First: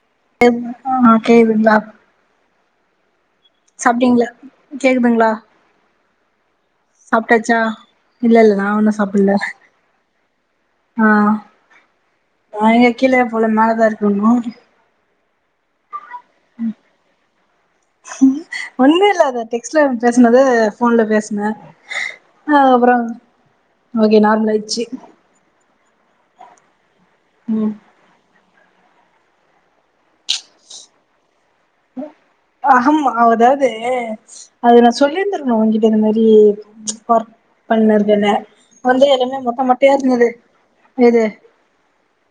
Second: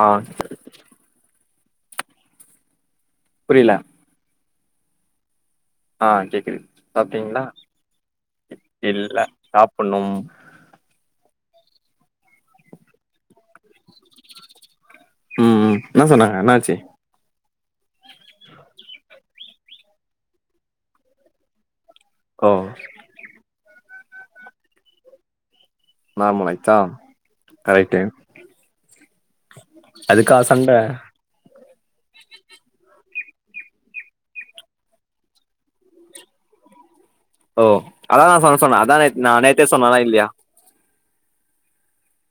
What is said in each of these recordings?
ஆ ம் ஆஹா கேபில் இல்லா புரியல சாப்டிங்ளா கேக்குதுங்க்ளா ஆ கேக்குது சாப்டிங்களா இல்ல இல்ல நா ஒன்னு இல்ல சாப்புட்ல சாப்புண்ணும் ஆ நா எங்க கீழயே போல மேல தா இருக் குட் மானி உம் உம் என்னா சொன்னாங்க என்ன ஆச்சி ம் ஒன்னு இல்ல அது டெக்ஸ்ட்ல அம் பேஸ்னது ஃபோன்ல பேஸ்ன ஓ அதுக்கப்புறோ ஓகே நார்மல் ஆய்ட்ச்சி நார்மலாய்ச்சா ஆய்ட்டு அதுக்கா சண்ட அ ஆமா அதாவ்து அது நா சொல்லிருந்துருக்ணு உங்ககிட்ட இந்த மாறி ஓ அதா நா சொல்ல சொன்ன அதா நேத் நா நேத்தே சொன்னனா இல்லயா எது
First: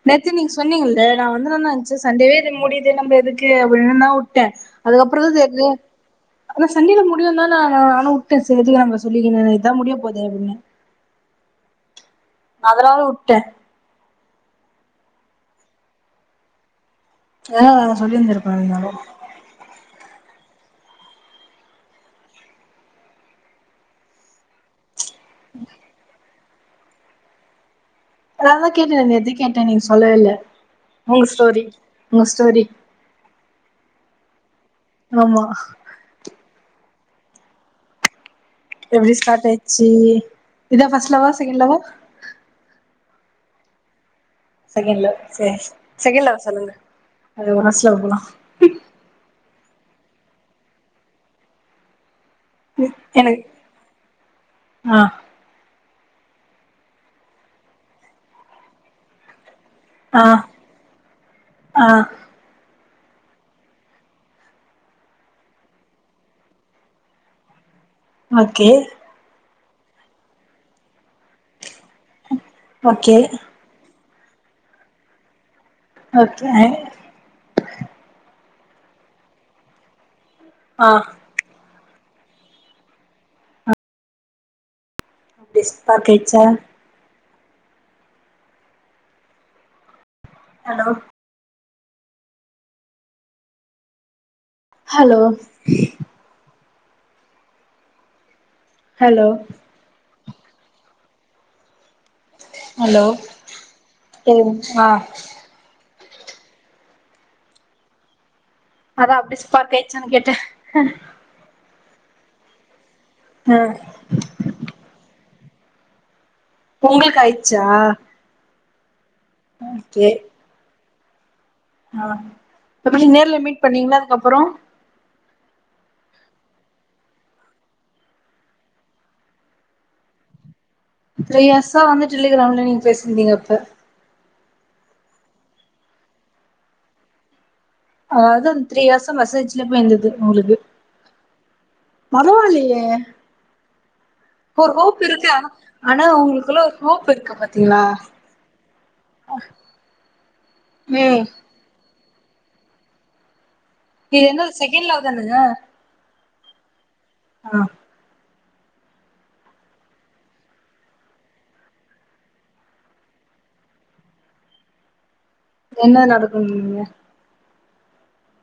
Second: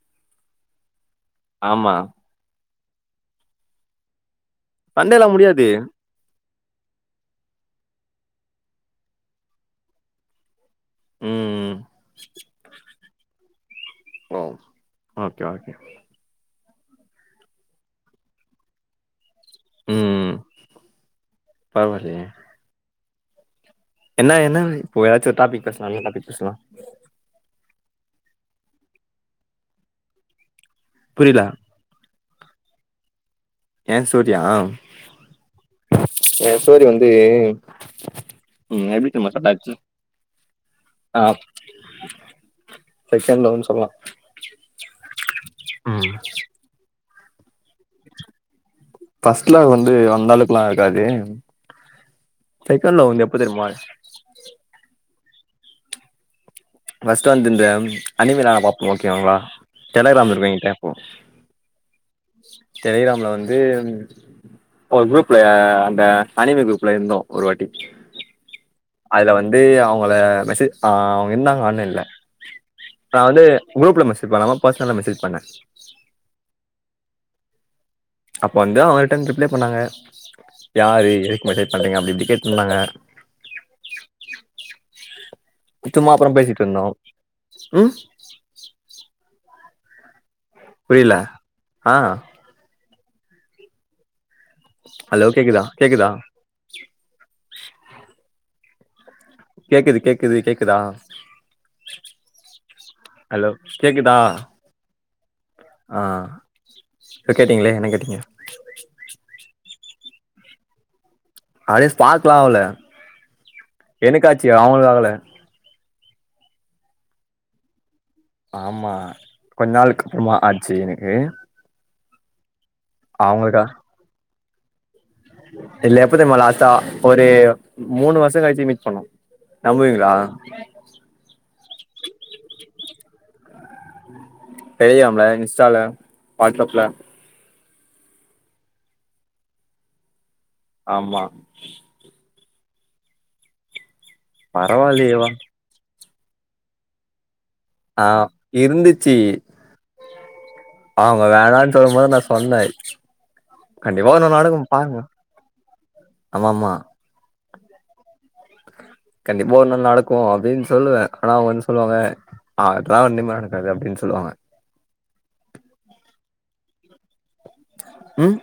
நேத்து நீங்க சொன்னீங்கள்ல நா வந்து என்ன ஆமா நெனச்சே சண்டேவே இது முடியுது சேர் நம்ப எதுக்கு அப்டினுனா வுட்டே சண்ட எல்லா முடியாது அது சண்ட எல்லா முடியோந்தா நானு வுட்டே சரி எதுக்கு நம்ம சொல்லிகினு இத்தா முடிய போதே அப்டினு ம் அதனால வுட்டேன் ஓ ஓகே ஓகே ஆஹ் சொல்லிருந்திருப்பேன்தாலும் உம் உம் பரவாலயே என்ன என்ன எதாச்சும் ஒரு டாப்பிக் பேசலாம் என்ன டாப்பிக் பேசலாம் ழ்ஜ்ோ அததான் கேட்டேன் எத கேட்டேன் நீங்க சொல்லவே இல்ல உங்க புரியல ஸ்டோரி உங்க ஸ்டோரி ஏன் சூர்யா ஆமா சூரி வந்து வந்து எப்படி ஸ்டார்ட் ஆயிடுச்சு இதான் ஃபர்ஸ்ட் ஆ லவ்வா செகண்ட் லவ்வா செகண்ட் லவ்னு சொல்லாம் செகண்ட் லவ் சரி செகண்ட் லவ்வ சொல்லுங்க அது உரசல போலாம் ஃபர்ஸ்ட் லவ் வந்து அந்தளவுக்கெல்லாம் இருக்காது செகண்ட் லவ் வந்து எப்படி எனக்கு தெரியுமா ஆ ஃபஸ்டா வந்து அனிம நான ப பாபோம் ஓகேங்களா ஆ டெலகிராம் இருக்கங்கிட்டேப்போ ஆ டெலிகிராம்ல வந்து ஒரு குரூப்ல அந்த அனிமை குரூப்ல இருந்தோம் ஒரு வாட்டி ஓகே அதுல வந்து அவங்கள மெசேஜ் அ அவங்க இருந்தாங்க ஆன்லைன் ல நான் ஓகே வந்து குரூப்ல மெசேஜ் பண்ணாம பர்சனலா மெசேஜ் பண்ணேன் அப்ப வந்து அவங்க ரிட்டர்ன் ரிப்ளை பண்ணாங்க யார எக்கு மெஸேஜ் பண்றீங்க அப்படி இப்படி கேட்டந்தாங்க [unintelligible] ட் பாக்கேட்ச்சா ம் ஹலோ ஆஹ் ஹலோ கேக்குதா கேக்குதா ஹலோ க்குது கேக்குதா ஹலோ ஹலோ கேக்குதா ம் ஆஹ் ஆ இப்போ கேட்டிங்களே என்ன கேட்டீங்க ச்சா கேட்ட ஆடியோ ஸ்பார்க் லா ஆகல ஆ எனக்காச்சி அவங்களுக்காகல உங்குளுக்காய்ருச்சா ஆமா கொஞ்ச நாள்ளுக்கு அப்றோமா ஆச்சு என கு ஆஹ் எப்டி நேர்ல மீட் பண்ணீங்களா அதுக்கப்றோ இல்ல எப்பத்தெர்மா லாஸ்டா ஒரு மூணு வர்ஷோ கழிச்சு மீட் பண்ணோ நம்புவீங்களா த்ரீ இயர்ஸா வந்து டெலிகிராம் ல நீங்க பேசிருந்தீங்க அப்ப டெலிகிராம்ல இன்ஸ்டால வாட்ஸ்அப்ல அஹ் அதுந்து த்ரீயேர்ஸ் மெசேஜ்ல போயிந்தது உங்களுது ஆமா பரவால்லயே ஒரு ஹோப் இருக்கு பரவாயில்லையேவா ஆனா உங்களுக்குள்ள ஒரு ஹோப் இருக்கு பாத் ஆஹ் இருந்துச்சு அவங்க ம் வேணானு சொல்லும்போது நா சொன்ன கண்டிப்பா ஒரு இது நாள் என்ன நடக்கும் செகண்ட் பாருங்க லவ் தானுங்க ஆமாம்மா ஆஹ் கண்டிப்பா ஒரு நாள் நடக்கு அப்டின்னு சொல்லுவே ஆனா அவங்க வந்து சொல்லுவாங்க அதலா ஒன்னுமே நடக்காது அப்டின்னு சொல்லுவாங்க என்ன நடக்குனீங்க உம்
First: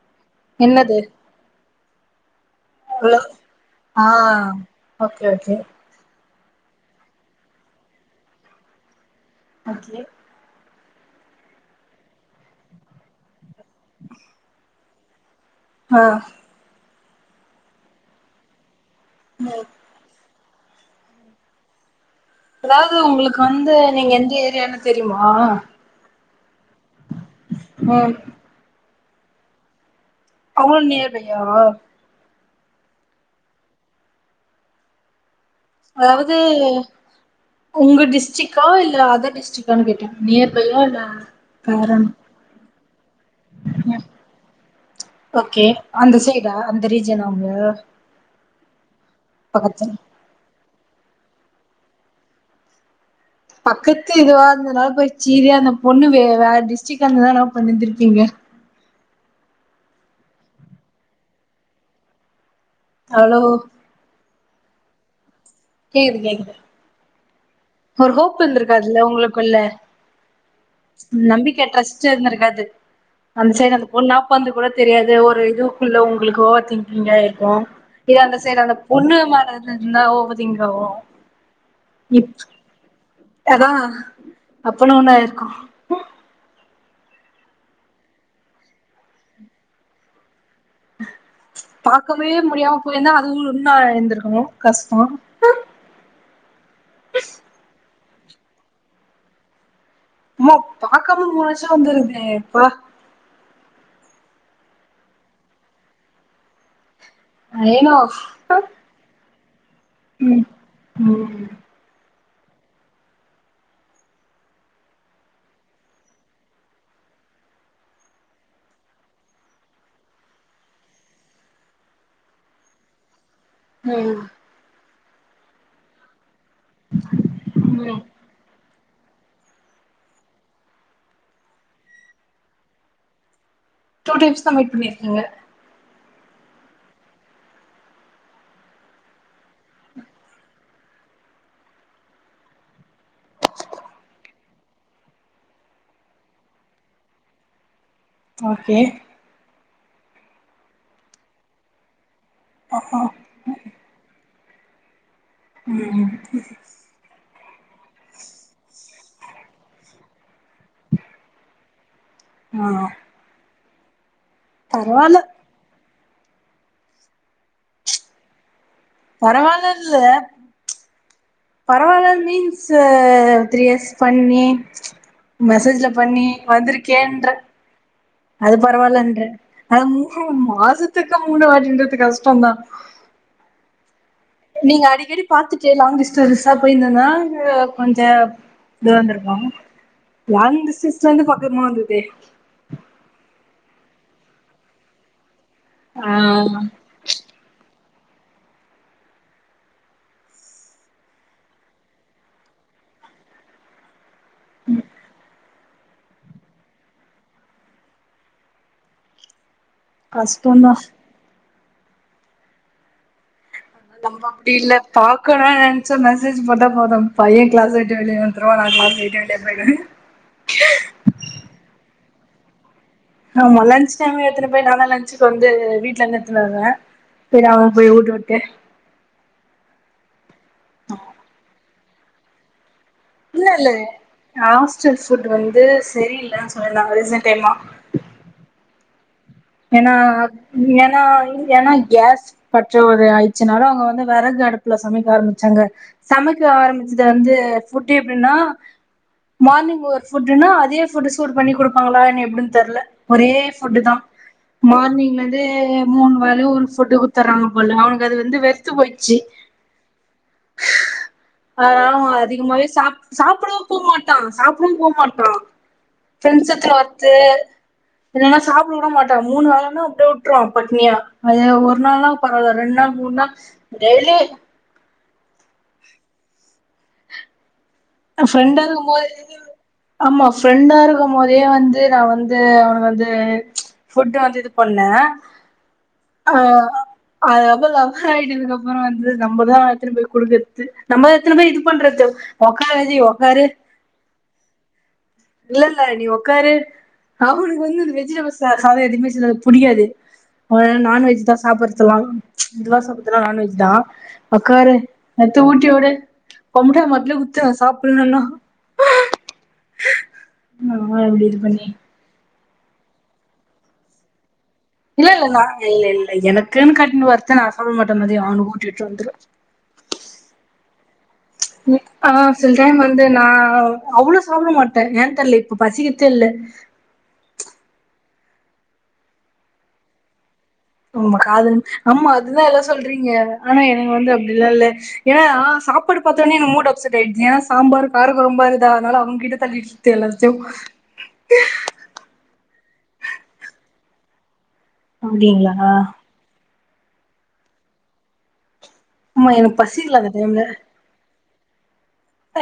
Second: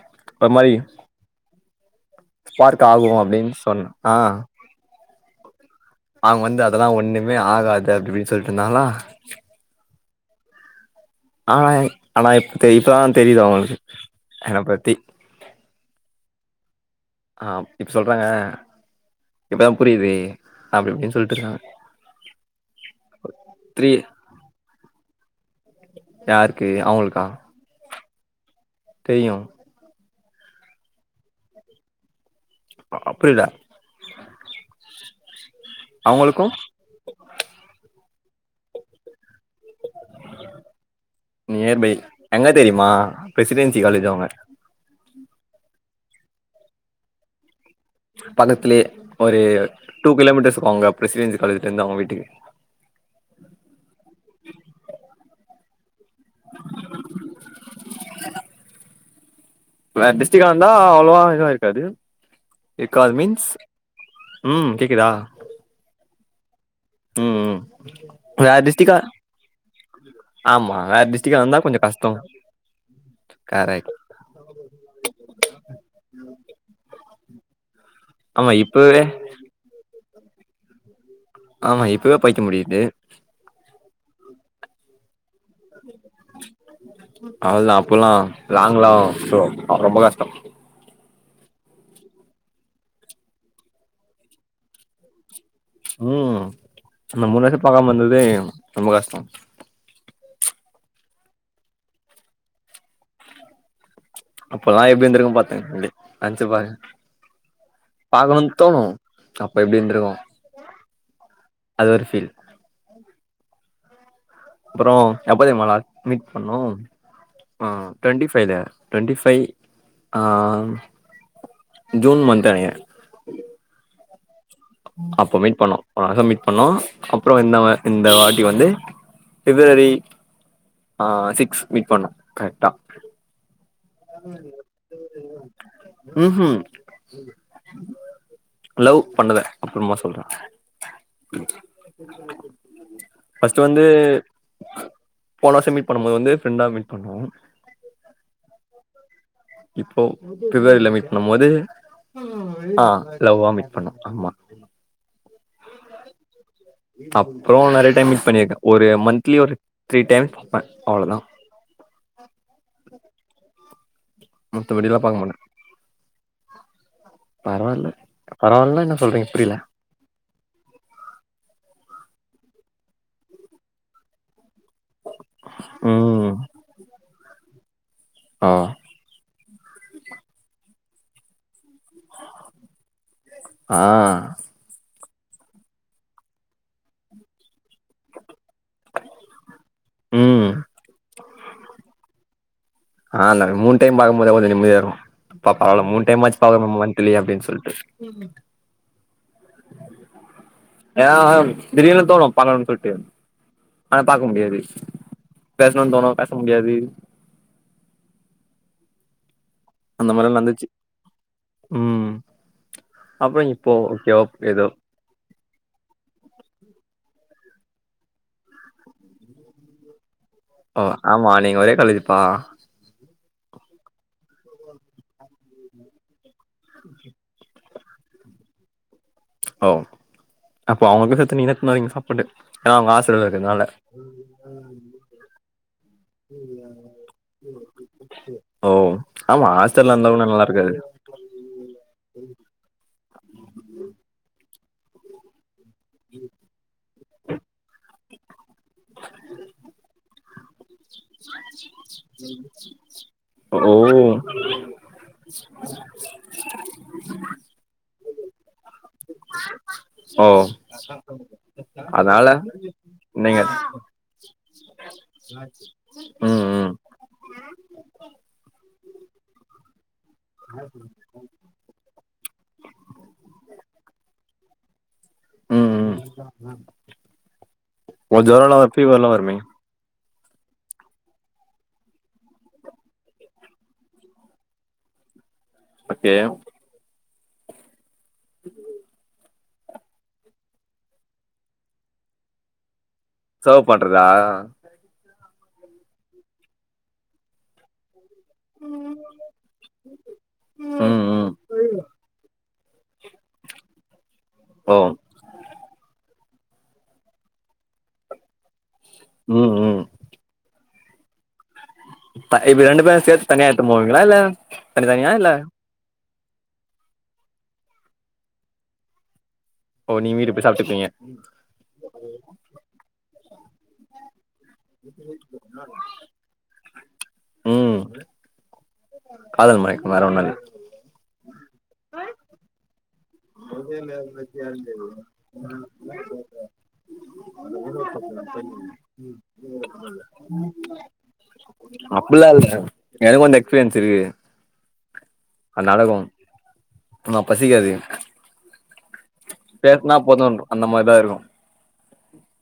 என்னது ஸ்பார்க் ஆகு ஹலோ அப்டின்னு சொன்ன ஆ ஆஹ் ஓகே ஓகே அவங்க வந்து அதெல்லா ஒண்ணுமே ஆகாது அப்டி இப்டினு சொல்லிட்டு இருந்தாங்களா ஓகே ஆனா ஆனா இப்ப தெரியு இப்பதா தெரியுது அவங்களுக்கு என்ன பத்தி ஆஹ் ஆஹ் இப்ப சொல்றாங்க ம் இப்பதா புரியுது அப்டி இப்டி சொல்லிட்டு இருந்தாங்க அதாவது உங்களுக்கு வந்து நீங்க எந்த ஏரியானு தெ ரியுமா யாருக்கு அவுங்களுக்கா உம் தெரியும் அவளும் நேர்லயா அப்படிதா அதாவது உங்க டிஸ் டரிக்ட் ஆ இல்ல அதர் டிஸ்ட்ரிக்டா கேட்ட நியர்பையா இல்ல ஃபேர் ஆன் மா பிரசிடென்சி காலேஜ் அவங்க ஓகே அந்த சைடா அந்த ரீஜ்யனா அவங்க பக்கத்திலயே ஒரு டூ கிலோமீட்டர்ஸ் அங்க பிரசிடென்சி காலேஜ்டருந்து அவங்க வீட்டுக்கு பக்கத்து இதுவா இருந்ததுனால [unintelligible] பொண்ணு வே வேற டிஸ்ட்ரிக்கா இருந்துதனா என்னா பண்ணிருந்திருப்பீங்க வேற டிஸ்ட்ரிக்கா இருந்தா அவ்வளவா இதுவாயிருக்காது இருக்காது அவ்ளோ மீன்ஸ் ம் கேக்குதா கேக்குது கேக்குது ம் ம் ஒரு ஹோப் வேற இருந்திருக்காதுல்ல டிஸ்ட்ரிக்டா உங்களுக்குள்ள ஆமா வேற டிஸ்ட்ரிக்டா இருந்தா நம்பிக்கை கொஞ்சோ ட்ரஸ்ட்ட் கஷ்டோ இருந்திருக்காது அந்த சைடு அந்த கரெக்ட் பொண்ணு என்னாப்பன்னுதுனு கூட தெரியாது ஒரு இதுக்குள்ள உங்களுக்கு ஓவர் திங்கிங் ஆ இருக் கு இது அந்த ஆமா சைட அந்த இப்பவே பொண்ணு மாறந்துருந்தா ஓ [unintelligible] ஆமா இப்பவே பயித்தியம்புடிக்குது [unintelligible] அப்பனா ஒண்ண ஆயிருக்கோ அதான் அப்போல்லா லாங்க்லா ரொம்ப கஷ்டம் பாக்கவே முடியாம போயிருந்தா அதுவு ஒன்னா இருந்திருக்கணு கஷ்ட உம் அந்த மூணு வருஷ பாக்காம இருந்தது வே ரொம்ப கஷ்டோ உம்மா பாக்காம மூணு வருஷோ வந்துருந்தே பா அப்பல்லா எப்டி இருந்திருக்கும் பாத்துங்க நென்ச்சு பாருங்க அயனோ ஹ தப் ப எப்டி இருந்துருக்கு ம் அது ஒரு ஃபீல் அப்பறோ எப்ப தெரியுமா லா மீட் பண்ணோ ஆ ட்வெண்டி ஃபைவ்ல ட்வெண்டி ஃபைவ் ஆ ஜூன் மந்த் நெனக்கிற ம் அப்ப மீட் பண்ணோ வரஹமீட் பண்ணோ அப்றோ இந்த வா ம் இந்த வாட்டி வந்து ஃபிப்ரரி ஆ சிக்ஸ் மீட் பண்ணோ கரெக்டா டூ டைம்ஸ் தான் மீட் பண்ணிருக்கிங்க ம் ஹூம் லவ் பண்ணத அப்புறமா சொல்ற ஃபர்ஸ்ட் வந்து போன வருஷம் மீட் பண்ணும்போது ஃப்ரண்டா மீட் பண்னோ ஓகே இப்போ பிப்ரவரில மீட் பண்ணும் போது ஆ லவ்வா மீட் பண்ணோ ஆமா அபிமா ம் அப்றோ நெறைய டைம் மீட் பண்ணிருக்கே ஒரு மந்த் க்லி ஒரு த்ரீ டைம்ஸ் பாப்ப அவ்ளோதா ஆ ஆ மத்தபடி லா பாக்க பரவால்ல மாட்ட பரவால்ல பரவால்ல பரவாலன்ல பரவால்ல மீன்ஸு த்ரீ இயர்ஸ் பண்ணி மெசேஜ்ல பண்ணி ம் வந்துருக்கேன்ற ஆ அது பரவால்லன்ற அ மாசத்துக்கு மூள வளர்ச்சின்றது கஷ்டம் தா ஆ நீங்க அடிக்கடி பாத்துட்டு லாங் டிஸ்டன்ஸா போயிருந்தன்னா இல்ல கொஞ்ஜ இது வந்திருக்கோ ம் லாங் டிஸ்டன்ஸ்ல இருந்து பாக் கர்மாந்துதே [unintelligible] மூண் டைம் பாக்கும் போதே கொஞ்ச நிம்மதியா இருக்கூ பாப்பாவால ஆ மூண்டைம்மாச்சு [unintelligible] மந்த்லி அப்டின் சொல்ட்டு ஏ திடீர்னு தோனு பாக்கனுன் சொல்ட்டு அ பாக்க முடியாது பேஸ்னுன் தோணு பேச முடியாது கஸ்டோந்தா உம் அப்புறோ நம்ப அப்டி இல்ல பாக்கணு நனச்சா மெசேஜ் போட்டா போதும் பையன் கிளாஸ்ஸ விட்டு வெளியே வந்துருவா நா களாஸ்ஸ விட்டே வெளிய போய்டுவே ஓ ஆமா நீங்க ஒரே காலேஜ் ப்பா ஆமா லன்ச் டைம்ல எடுத்துனு போய் நா தா லஞ்சுக்கு வந்து வீட்ல இருந்து எத்துனு வருவ பின்ன அவுங் போய் ஊட்டி விட்டு ஒ அப்போ அவுங்களுக்கு சேத்து நீ தா இந்தா நிங்க சாப்புடு இல்ல இல்ல ஹாஸ்டல் ஃபுட் வந்து செ ஓ ஆமா ஏனா ஹாஸ்டல்ல இருந்தா ஒன்னு நல்லா இருக்காது ஏனா ஏனா கேஸ் பற்றா கொற ஆயிச்சுனால அவுங்க வந்து வெறகு அடுப் நல்லா ‌ சமைக்க ஆரம்பிச்சாங்க சமைக்க ஆரம்பிச்சது வந்து ஃபுட் டு எப்டினா மார்னிங் ஒரு ஃபுட்டுனா அதே ஃபுட்டு சூடு பண்ணி குடுப்பாங்களானு எப்டினு ‌‌தெரில ஒரே ஓ ஃபுட்டு தா மார்னிங்ல இருந்து மூணு வேலயு ஒரு ஃபுட்டு குடுத்துர்றாங்க போல அவனுக்கு அது வந்து வெறுத்து போயிச்சு ஓ அதனால அவ அதிகமாவே சாப் சாப்டவு போ மாட்டா ‌ சாப் டவு போ மாட் உம் உம் இல்லனா சாப்ட விட மாட் டா மூணு வேலனா அப்டியே விட்டுருவா பட்னியா அது ஒரு நால்னா பரவால ரெண்டு நாள் மூணு நாள் டெய்லி உம் உம் உங்க ஜொரோலா ஃப்ரெண்டா அ இருக்கும் போது ஃபீவர்லா வருமே ஆமா ஃப்ரெண்டா இருக்கும் போதே வந்து நா வந்து அவனுக்கு வந்து ஃபுட் வந்து இது பண்ணே ஓகே அதுக்கப்புறலா ஆயிட்டதுக்கு அப்புறோ வந்து த நம்ம தா எடுத்துனு போய் குடுக்குறது நம்ப எத்துனு போய் இது பண்றது அ கலைலயே வா சர்வ் பண்றதா இல்ல இல்ல நீ உக்காரு அவனுக்கு வந்து வெஜிடபிள் சா சாதம் எதுவுமே சிலது புடிகாது அவ ம் நான்வெஜ் ம் தா சாப்ரத்தலா இதுவா சாப்பத்துலா நான்வெஜ் தா ஒக்காரு ஓ நத்த ஊட்டி விடு கொமட்டா மட்ல குத்துவே சாப்பலனா உஹம் உஹம் ஆ இப்டி இது பண்ணி இப் இப்ப ரெண்டு பேரும் சேத்து தனியா எத்துனு போவீங்களா இல்ல தனி இல்ல தனியா இல்ல நா இ இங் எனக்குன்னு கட்டினனு வருத நா சொல்ல மாட்டே மதியம் அவனுகு ஊட்டி விட்டு வந்துருவே ஓ நீங்க வீட்டுக்கு போய் சாப்ட்டுப்பீங்க ஆஹ் சில டைம் வந்து நா அ அவ்ளோ சாப்ட மாட்ட ஏ தெர்ல இப்ப பசிகர்தே இல்ல ம் காதல் மயக்கோ வேற ஒன்னு இல்ல ஆமா காதல் ஆமா அது தா எல்லா சொல்றீங்க ஆனா எனக்கு வந்து அப்டிலா இல்ல ஏனா சாப்பாட பாத்தோனே எனக்கு மூட் அப்சட் ஆயிடுது ஏனா சாம்பார் கார கொழம்பா இருகுதா அதனால அவன் கிட்ட தள்ளி விட்டு எல்லாத்தையு தெரிலயே அப்டிங்களா ஆமா பசிக்காது ஆமா எனக்கு பேசனா பசிக்கல அந்த டைம்ல போதுன்ருக் அந்த மா தா இருக்கு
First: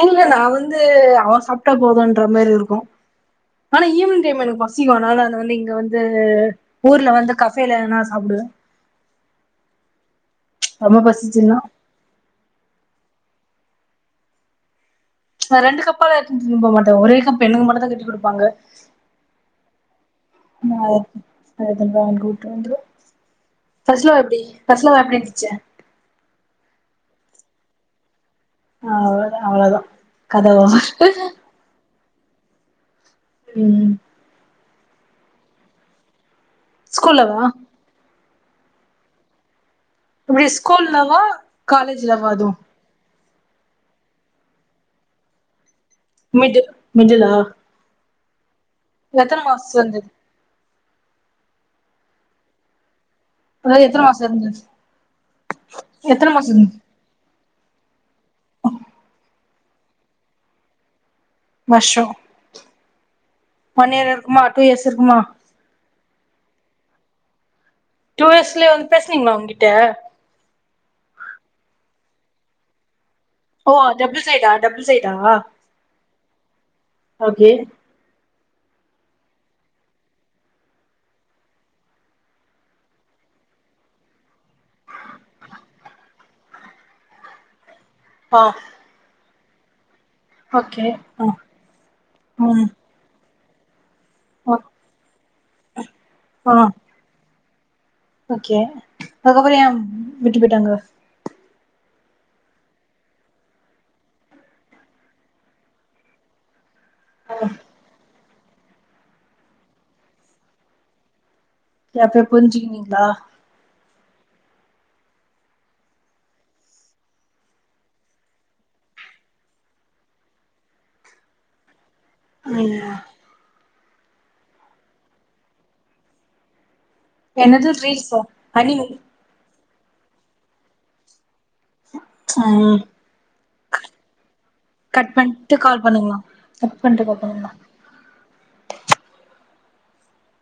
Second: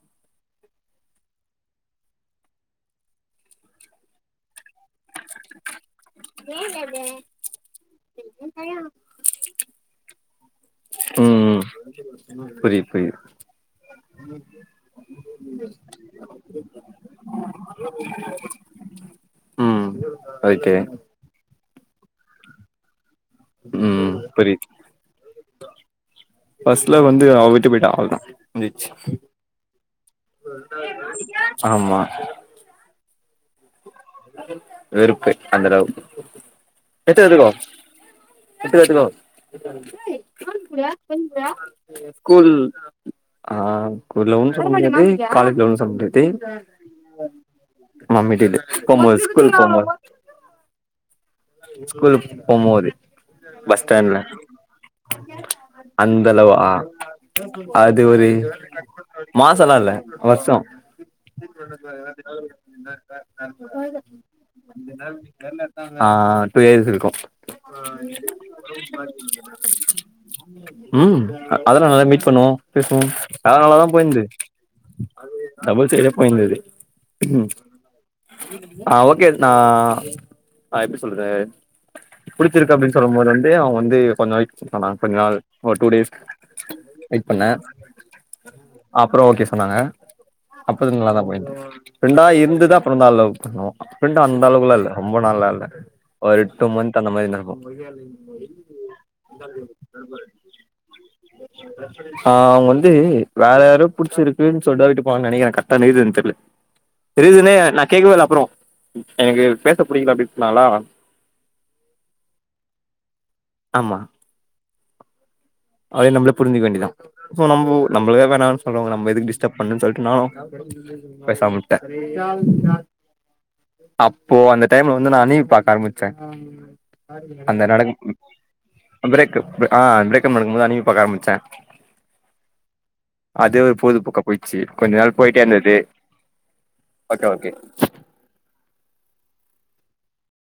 இல்ல நா வந்து அவ சாப்ட்டா போதுன்ற மாரி இருக்கு ஆனா ஈவினிங் டைம் எனக்கு பசிக்கு அதனால ஏ வந்து இங்க வந்து அது ஊர்ல வந்து கஃபேல எதுனா சாப்டுவே ரொம்ப உம் பசிச்சுன்னா உம் புரிது புரிது உம் நா ரெண்டு கப்பல்லா எத்துணு போ மாட்ட ஒரே கப் எனக்கு மட்டு தா கட்டி கொடுப்பாங்க ம் ஓகே [unintelligible] [inaudible] ஃபர்ஸ்ட் ம் லவ் எப்டி புரியுது ஃபர்ஸ்ட் லவ் எப்டி இருந்துச்சு ஃபர்ஸ்ட் லவ் வந்து அவ விட்டு போயிட்டா அவ்ள தா ஆஹ் அவ்ள தா அவ்ளதா கதவா ஹ ஆ உம் வெறுப்பு அந்த அளவுக்கு ஸ்கூல்லதா ஸ்கூல்லவா [unintelligible] காலேஜ்லவா ஸ்கூல் அதுவு ஆஹ் ஸ்கூல்லவ்வு சொல்ல முடியாது காலேஜ் லவ்வு சோ மிடில் மிடுலா நம்மில் கிட்டு போமோது ஸகூல் போமோது ஸ்கூலுக் போமோது ஃபுல்லா எத்தன மாச இருந்துச் எத்தன மாஸ் இந்த் அத் த்து ஒரு மாசோலா இல்ல வர்ஷோ வருஷோ ஒன் இயர் இருக்குமா டூ இயர்ஸ் இருக்குமா ஆஹ் டூ இயர்ஸ் இருக்கு டூ இயர்ஸ்லே வந் பேஸ்னீங்ளா அவுங்கிட்ட உம் அதெல்லா நல்லா மீட் பண்ணுவோ பேசுவோ ஓ அதனாலதா அஹ் போயிந்தது டபுள் சைடா டபுள் சைடா டபுள் சைடே ஓகே ஆஹ் ஓகே நா அஹ் எப்டி சொல்றது புடிச்சிருக்கு அப்டின சொல்லுமோது வந்து அவுங்க வந்து கொஞ்ச நாள்க்கு ப்ண்ணாங் கொஞ்சு நாள் ஒர் டூ டேஸ் வெயிட் பண்ண ஆ அப்புறோ ஓகேஸ் சொன்னாங்க அப்ப ஓகே இருந்து நல்லாதா ஆ போய்ட்ருக் ஃப்ரெண்டா இருந்து ம் தாப் லவ் பண்ணோ அப்புன்டு அந்த ஆ அளவுலா இல்ல ரொம்ப நாள்லா இல்ல ஒரு ஆ எட்டு மந்த் அந்த மாரி இருக்கு ஓகே அதுக்கப்புறோ ஏன் விட்டு போய்டாங்க ஆஹ் அவுங் வந்து வேற யாரோ புடிச்சிருக்குன் சொல்டா விட்டு போவான் நெனைகிற கர்ட்டா அந்த ரிசன் தெர்ல ரீசனே தீவாள் அப்புறோ எனக்கு பேச புடிகுள அப்டின் சொன்னாலா தி ஆஃப்டர் புரிஞ்சுகின்னீங்ளா ஆமா அது நம்ளே புரிஞ்சுக் வேண்டிதா சோ நம்போ நம்ளே வேணான் சொல்றவங்கள நம்ப எதுக்கு டிஸ்டப் பண்ணுன் சொல்ட்டு நானு பேசாம உட்டே ம் [unintelligible] அப்போ அந்த டைம்ல வந்து நான் அணிவி பாக்க ஆரமிச்சே என்னது தீரிசிஸ் அ அனினு அ ப்ரேக் முக்கும்பது அனில் பாக்க ஆரம்பிச்சேன் ம் அது ஒரு போழுதுபோக்கா போயிச்சு கொஞ்ச கட் நாள் போயிட்டே பண்ட்டு இருந்தது கால் பண்ணுங்களா கட் பண்ட்டு கால் ஓகே ஓகே பண்ணுங்களா